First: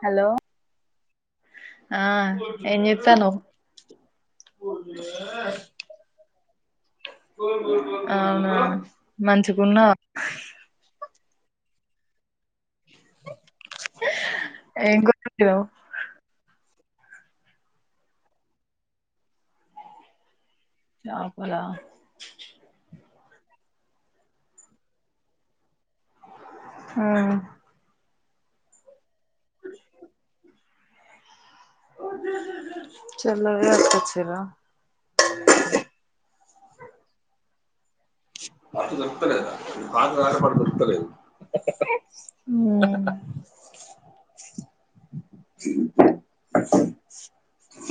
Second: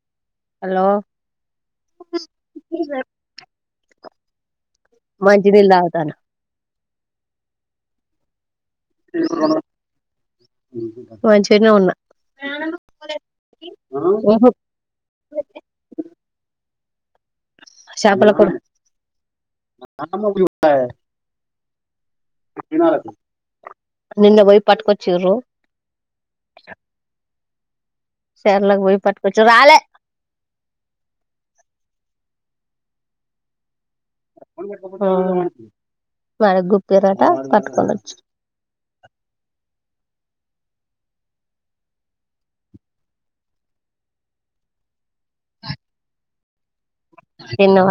hello hello ఆ ఏం చెత్తన్నావ్ మంచి నీళ్ళు తాగుతాన్న అవునా మంచిగున్నావా మంచిగానే ఉన్నా ఓహ ఏం కూర వండినావ్ చాపల కూర చాపల ఆ నిన్న పోయి పట్టుకొచ్చిరు ఆ చర్లకు పోయి పట్టుకుచ్చు రాలే చెర్లకు పోయి పట్టుకొచ్చిండా వాళ్లకు చిక్కిన వట పట్టుకొని వచ్చిండ్రు వాళ్లకు దొరుకుతలేవా వాళ్లకు ఉ కుచ్చి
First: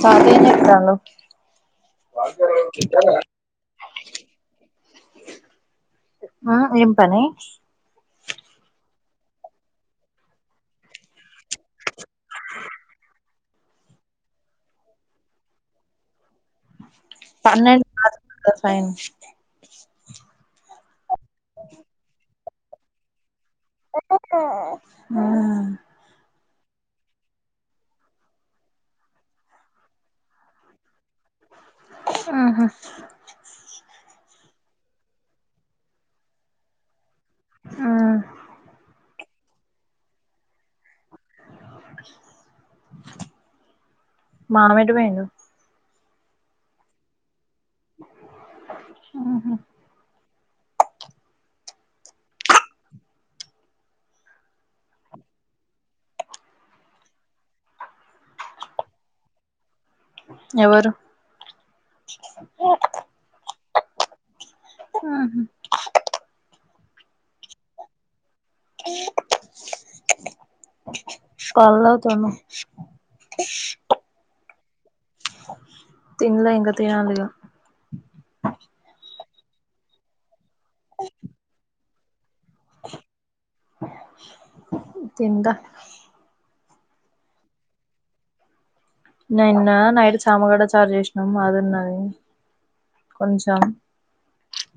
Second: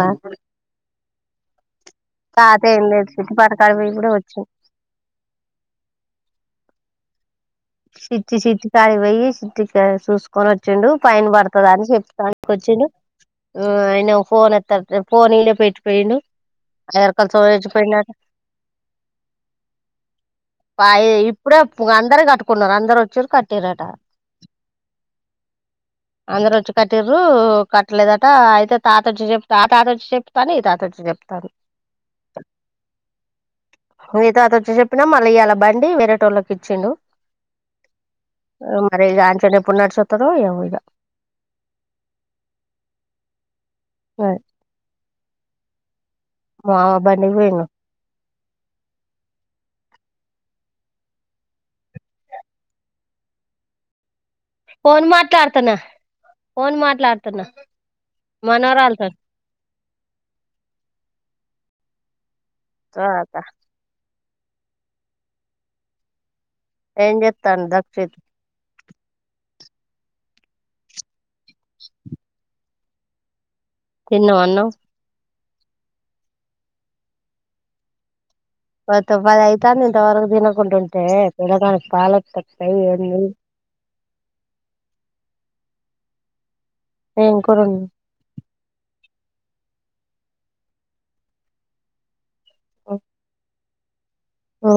సౌండ్ తాత ఏం చెత్తాడు తాత ఏం లేదు చిట్టి పాట కాడికి పోయి కూడా వచ్చిండు ఆ ఏం పని సిట్టి సిట్టి కాడికి పోయి సిట్టికి చూసుకొని వచ్చిండు పైన్ పడుతద అని చెప్కొచ్చిండు ఆ ఆయన ఫోన్ ఎత్తట్లే ఫోను ఇన్ని పెట్టి పోయిండు ఎవరి కొరకు పోయి వచ్చి పన్నెండు పోయిండు కదా ఫైన్ పైయి ఇప్పుడే అందర కట్టుకున్నారు అందరు వచ్చి కట్టుకున్నరు ఆ వచ్చ కట్టిర్రు కట్టలేదట యితే తాత వచ్చి చెప్ ఆ తాత చెప్తని తాతడి చెప్ మీ తాత వచ్చి చెప్పిండు మా ఇయాల బండి వేరేటోళ్ళకి ఇచ్చిండు మరి వచ్చేటప్పుడు నడిసి వత్తరో ఏమో మామ మేటు పోయిండు మావా పనికి పోయిండు ఆహా ఫోన్ మాట్లాడుతున్నా ఫోన్ మాట్లాడుతున్నా మనవరాళ్లతోని ఎవరు ఆ అక్క ఆ ఏం చెత్తంది దక్షిత్ పాలు తాగుతండు తిన్నావా అన్నం తినలే ఇంక తినాలి ఇగ ప పదియితంది ఇంత వరకు దినకుంట ఉంటే పిల్ల గనికి పాలు ఎట్ల వస్తాయి ఏంది తింటా ఏం కూర వండినవ్ నేన్న నైట్ చామగడ్డ చారు చేసినాం అదిన్నది కొంచెం ఓ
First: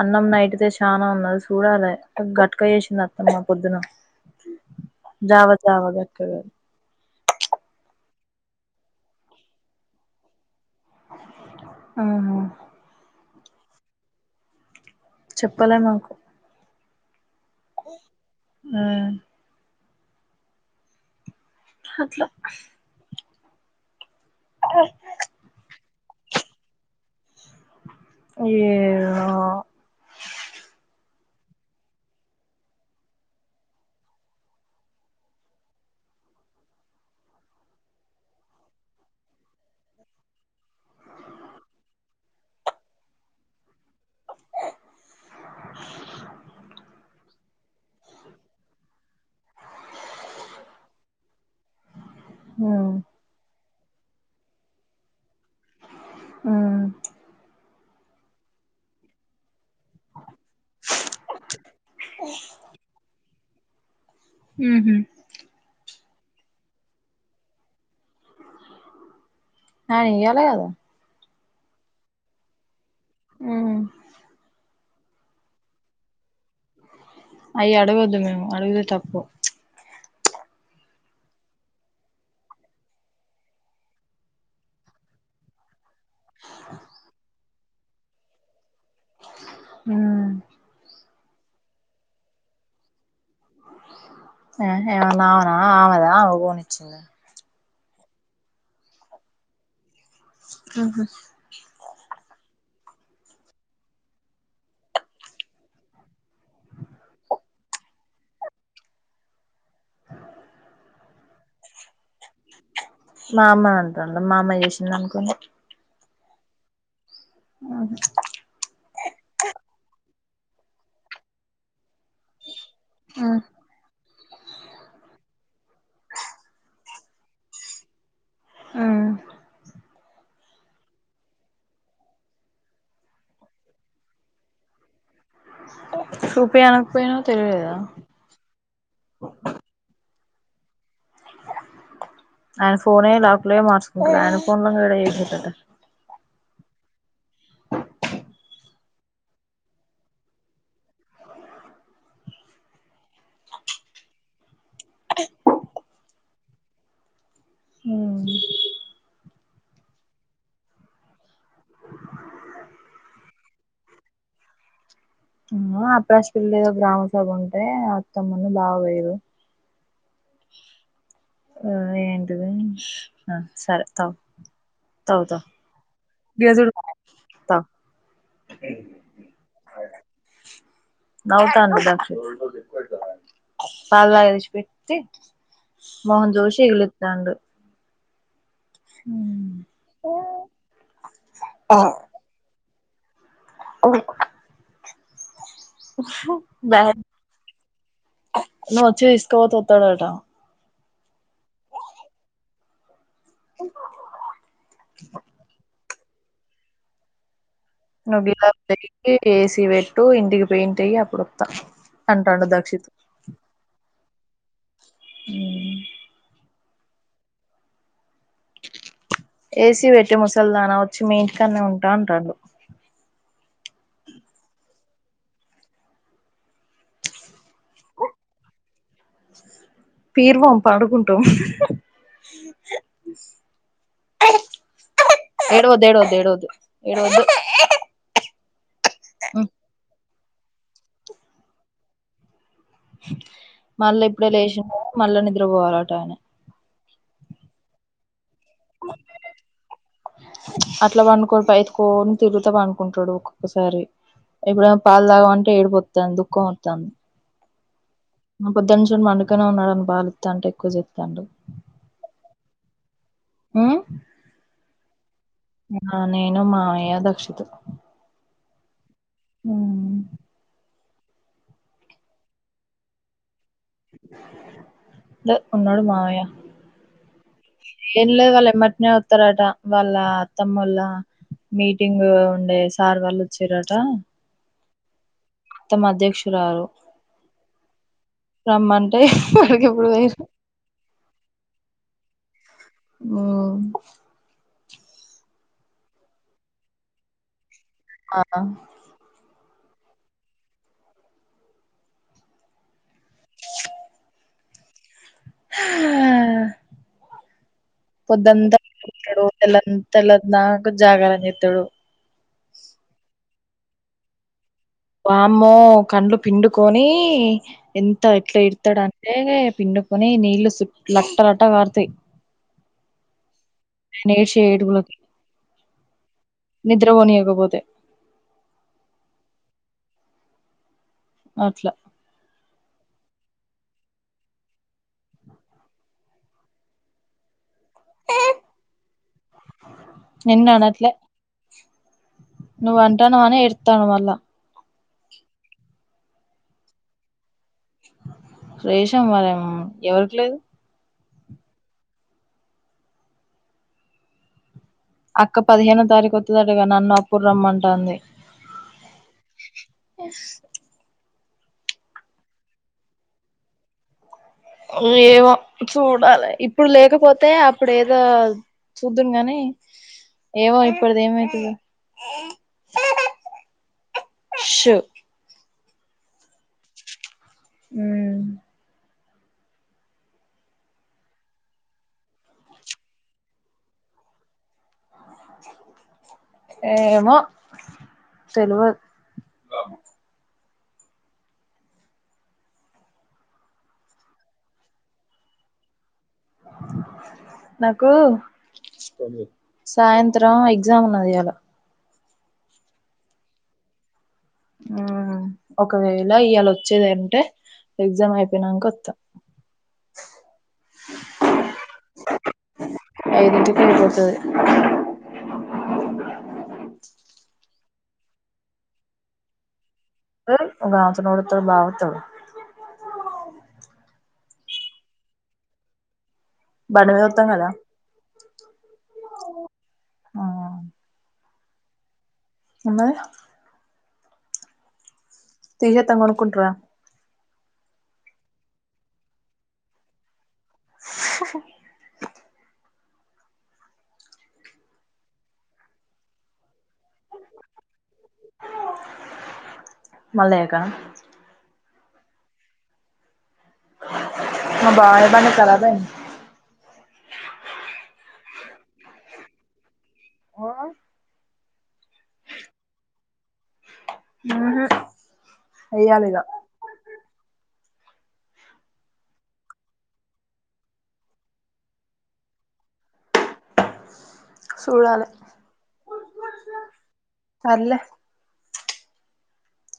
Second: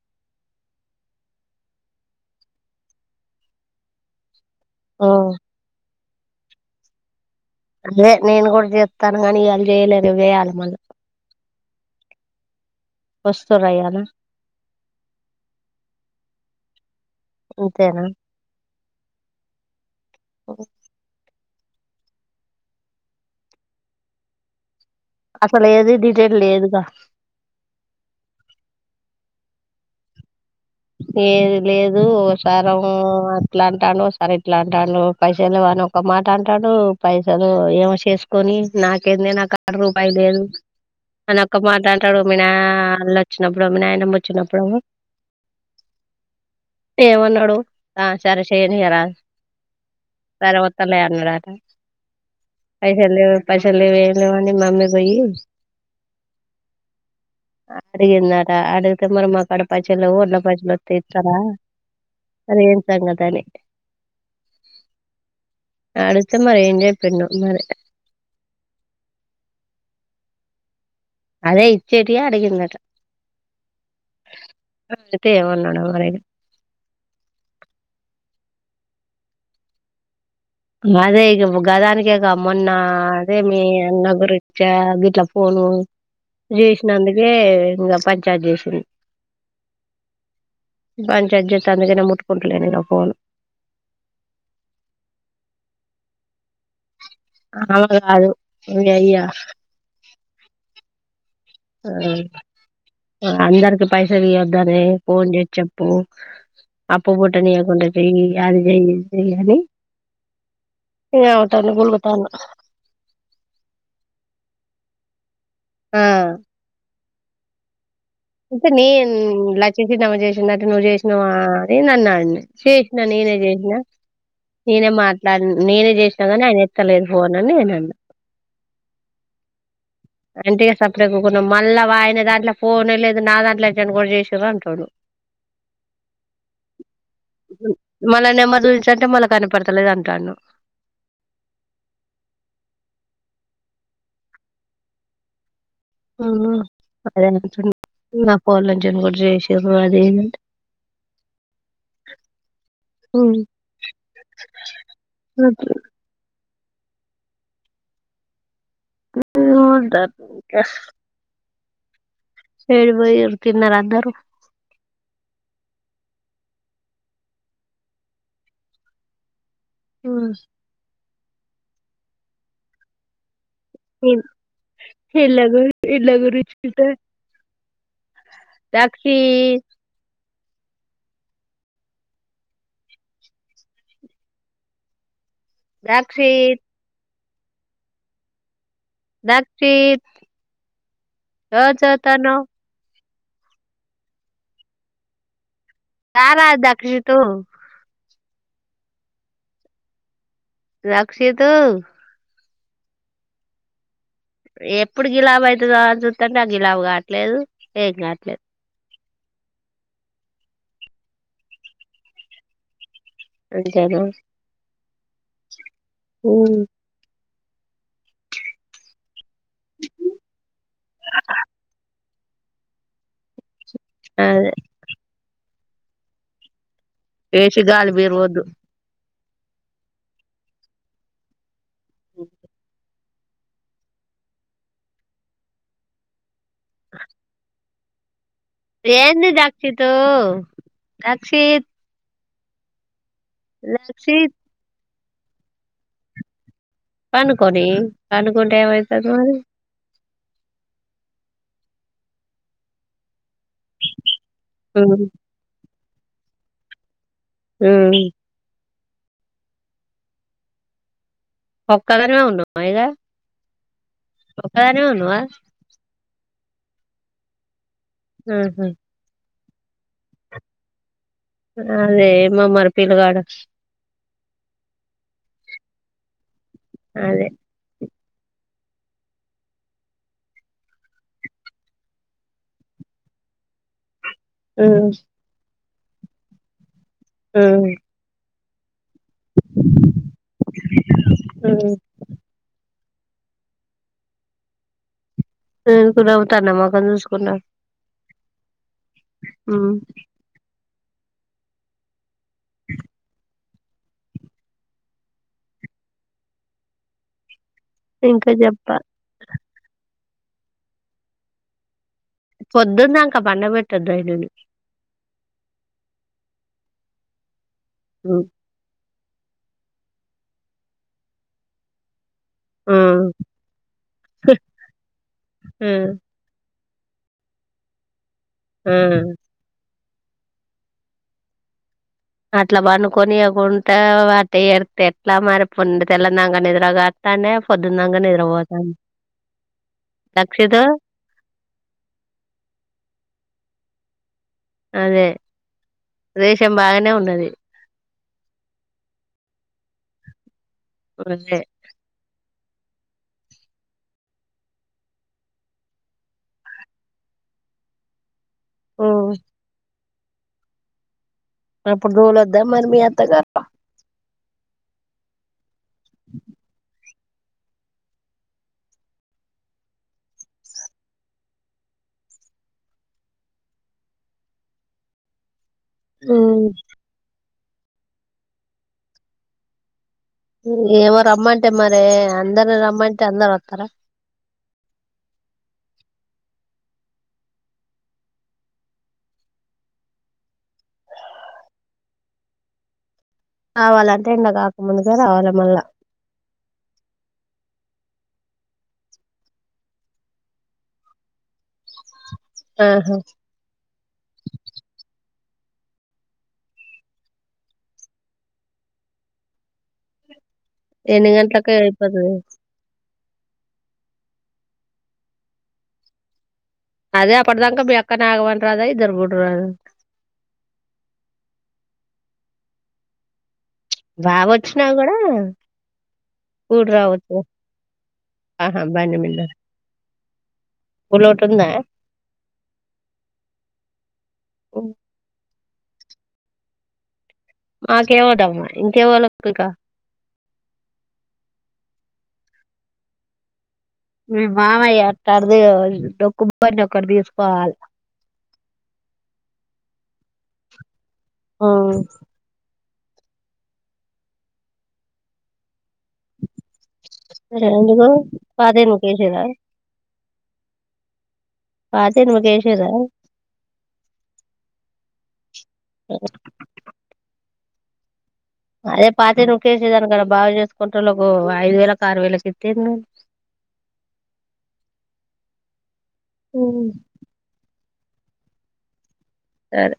అన్నం నైట్తే చానా ఉన్నది చూడాలి గట్క వేసింది అత్తమ్మ పొద్దున జవా జవా గక్కనే అదే నేను కూడా చెతను కాగానీ ఇవాళ చేయలేదు వేయాలి మళ్ళ ఆహ వస్తుర ఇయ్యాల చెప్పలే నాకు అంతేనా ఆ ఓ అట్లా అ అసలు ఏది డీటెయిల్ లేదుగా ఏమో ఏది లేదు ఓసారెమో అట్లాంటన్నావ్ ఒకసారి ఇట్లాంటన్నావ్ పైసలు వాని ఒక మాట అంటాడు పైసలు ఏమో చేసుకొని నాకేంది నాకడా రూపాయి లేదు అని ఒక్క మాట అంటాడు మీ నా ఆళ్ళు వచ్చినప్ఫు మీ నయనమ్మ వచ్చినప్పుడు [inaudible] ఏమన్నాడు ఆ సరే చేయనియారాదు సరే వత్తలే అన్నాడు ఉమ్ పైసా లేవు పైసా లేవు ఏం లేవానే మమ్మీ పోయి ఆ అడిగిన్నారా అడిగితే మరి మాకాడ పైసల్ లేవు పైసలు అస్తే ఇత్తర మరి ఏం సంగతని ఆహా అడిగితే మరి ఏం చెప్పిండో మరి ఆయన ఇయ్యాలె కదా అదే ఇచ్చేటియే అడిగిండట ఆ అడుగుతే ఏమన్నాడో ఎవరైనా అయి అడగద్దు మేము అడుగుతే తప్పు అదే ఇగ గదానికేక మొన్న అదే మీ అన్న గురిచ్చ గిట్లా ఫోన్ చేసినందుకే ఇంకా పంచాయతీ చేసింది హ పంచాయతీ చెత్తంది ఇగ నేను ముట్టుకుంటలేను ఇగ ఫోన్ ఏమన్నా ఆమెనా ఆమెదా ఆమె కొనిచింద ఆమెది కాదు ఇ అయ్యా ఆహ ఆ అందరికి పైస ఇయొద్దని ఫోన్ చేసి చెప్పు అప్పు పుట్టనీయకుండా చెయ్ ఆది చేయ్ ఇది చేయని అవుతాను గుల్లతాన మా అమ్మ నంటాడ మా అమ్మ చేసింది అనుకోని ఆ ఆహ అంటే నేను లక్ష్మీ చినమ చేసిందట నువ్వు చేసినవా అని నన్నని చేసిన నేనే ఉమ్ చేసిన నేనే మాట్లాడి నేనే చేసినా కాని ఆయన ఎత్తలేదు ఫోన్ అని నేను అన్నా ఆ అంటె ఇగ సప్డేక ఉకున్నాం మళ్ళా వాయన దాంట్లో ఫోనే లేదు నాదాంట్లోచ్చని కూడా చేసేరా అంటుండు [inaudible] చూపి అనకపోయినవు తెలివి లేదా మళ్ళా నెంబర్ చూయించంటే మళ్ళా కనపడతలేదు అంటాండు అయన ఫోనే లాక్లే మార్సుకుంటాడు అయన ఫోన్ ల కేడా చేసిండట అదే అనిపించింది నా ఫోన్నేచేళ్లి కూడా చేశిరు అది ఇది అంటే ఉ ఇది కొంటా ఏడి బోయిరు తిన్నారా అందరు ఆ అప్రాష్పిల్లి ఏదో గ్రామ సభ ఉంటే అత్తమ్మను బావ వెయ్యిరు ఆ ఆ ఏంటిది ఆ ఏం ఎలాగు ఎల్ ఇగ గురించి చూడు పిల్తే తాగు దక్షి నవుతండు దక్షి పాల్ తాగేది ఇడిషి పెట్టి మొహం జోషి దక్షిత్ ఇగిలి తాండు దక్షిత్ ఏం చెత్తానవ్ ఓ రారా బ దక్షితు నువచ్చి తిసుకపోతే ఉత్తడటా రక్షిత్తు అ ఎప్పుడికి లేవాయితుదో ఆ చూతంటే ఆది లావ్ కావట్లేదు ఏం నువ్ కావట్లేదు బిలతేరి ఏసి పెట్టు ఇంటికి పెయింట్ అయ్యి ఎప్పుడోత అంటాండు దక్షిత్ అంతేనా హ్మ్ ఏసీ పెట్టె ముసలిదానా వచ్చి మీ ఇంటికనే ఉంటా అంటాండు అదే ఎసిదే ఆ బీరువదు పీర్వాం పాడుకుంటూం ఏడవదు ఏడవదు ఏడవద్దు ఏడవద్దు ఏంది దక్షిత్తు దక్షత్ మళ్ళా ఇప్పుడే దక్షిత్ లేచిన మళ్ళా నిద్రపోవాలట ఆయన పనుకొని పనుకుంటే ఏం ఐతది మరి అట్లా పనుకోడు బైతుకోని తిరుగుతా బనుకుంటాడు ఒక ఒకసారి ఇప్పుడేమె ఉమ్ పాలు తాగమంటే ఏడిపోతుంది దుఃఖం ఒతంది ఆ పొద్దున్న నుంచి పండుకునే ఉన్నాడు అని పాలితంటే ఎక్కువ చెప్తాండు మైరా హ్మ్ బానే ఉన్నావా ఆ నేను మావయ్య దక్షితు ఆహా ఆ ఆ లేదు మమర్ పిల్లగాడు లె ఉన్నాడు మావయ్య అదే ఏం లేదు వాళ్ ఏమాటనే వతారట వాళ్ళ అత్తమ్ముళ్ళ మీటింగ్ ఉండే సార్ వాళ్ళు వచ్చిరాట ఆ అత్తమ్మ అధ్యక్షురాలు ఆ రమ్మంటే వాడికి ఎప్పుడుపోయిరు ఉమ్ ఉ నేనుకూడా ఒతరినామొహం చూసుకున్నా ఆ ఆ ఇంకా పొద్దంతా చెప్ప ఉంటాడు పెళ తెల్లరీనాక జాగారం చేత్తాడు పొద్దున్న అంక పండబెట్టద్దు ఆయన్నని వామ్మో కళ్ళు పిండుకొని ఎంత మ్ ఎట్లా ఏడుతాడని ఎ పిండుకొని నీళ్లు చుట్ లట్ట లట్ట కరాతాయి్ మ్ నేేషి ఏడుగులోకి మ్ నిద్రపోనియక పోతే ఆ అట్లా అట్లా బండుకొనియకుంటే వాటి ఎడ్తే ఎట్లా మరి పోండు తెల్లందంక నిద్రగాతానే పొద్దుందంకా నిద్రపోతంది నిన్ను లక్షితో అనట్లే నువ్వు అంటనవ్ అనే ఏద్తన్న మల్ల అదే రేశం బాగానే ఉన్నది రేషం మారేమ ఎవరికి లేదు వలే అక్క పదిహేనో తారీఖు వస్తుదటగా నన్ను అప్పుడు రమ్మంటుంది ఆ ఎస్ అప్పుడు తొలోద్దా మరి మీ అత్తగారు ఏవో చూడాలి ఇప్పుడు లేకపోతే అప్పుడు ఏదో చూద్దును గానీ ఏవో ఇప్పుడది ఏమైతదో షు అ ఉమ్ ఏమో రమ్మంటే మరి అందరని రమ్మంటే అందరు వస్తారా ఏమో తెల్వదు కావాలంటే ఏండి కాకముందుకే రావాలి మళ్ళా [inaudible] నాకు సాయంత్రం ఎగ్జామ్ ఉన్నది ఇయ్యాల ఆహా ఆ ఒకవేళ ఇయాల వచ్చేది అంటే ఎగ్జామ్ అయిపోయినంకొస్తా ఎన్ని గంటలక అయిపోతది ఐదింటికి ఐపోతది అదే అప్పటిదాంక మీ అక్క నాగవన్ రాదా ఇద్దరు గుడ రాదు గ్రావతడుతో భావతోడు బాగా వచ్చిన కూడా కూడు బండి మీద రావచ్చు వత్తం కద ఆహా బండి మీద ఆ ఉలోటున్ద ఉన్నది ఓ తీసేస్తాం కొనుకుంట్రా మాకేం వద్దమ్మా ఇంకేవళకా [unintelligible] మీ మామయ్య అట్టాటిది డొక్కు బండి తీసుకొనిపోవాలి మల్లయ్య క మా బావ బండి కరాబయింది ఎందుకు పాత ఇనుపకేసిర్ర ఆ పాతను మకేషద ఆహా అయ్యాలిద అదే పాతి నుకేసేదాని కద బాగా చేసుకుంటే వాళ్ళ ఒక ఐదు వేలక్ ఆరు వేలకి ఇస్తేంది చూడాల మ్మ్ సరే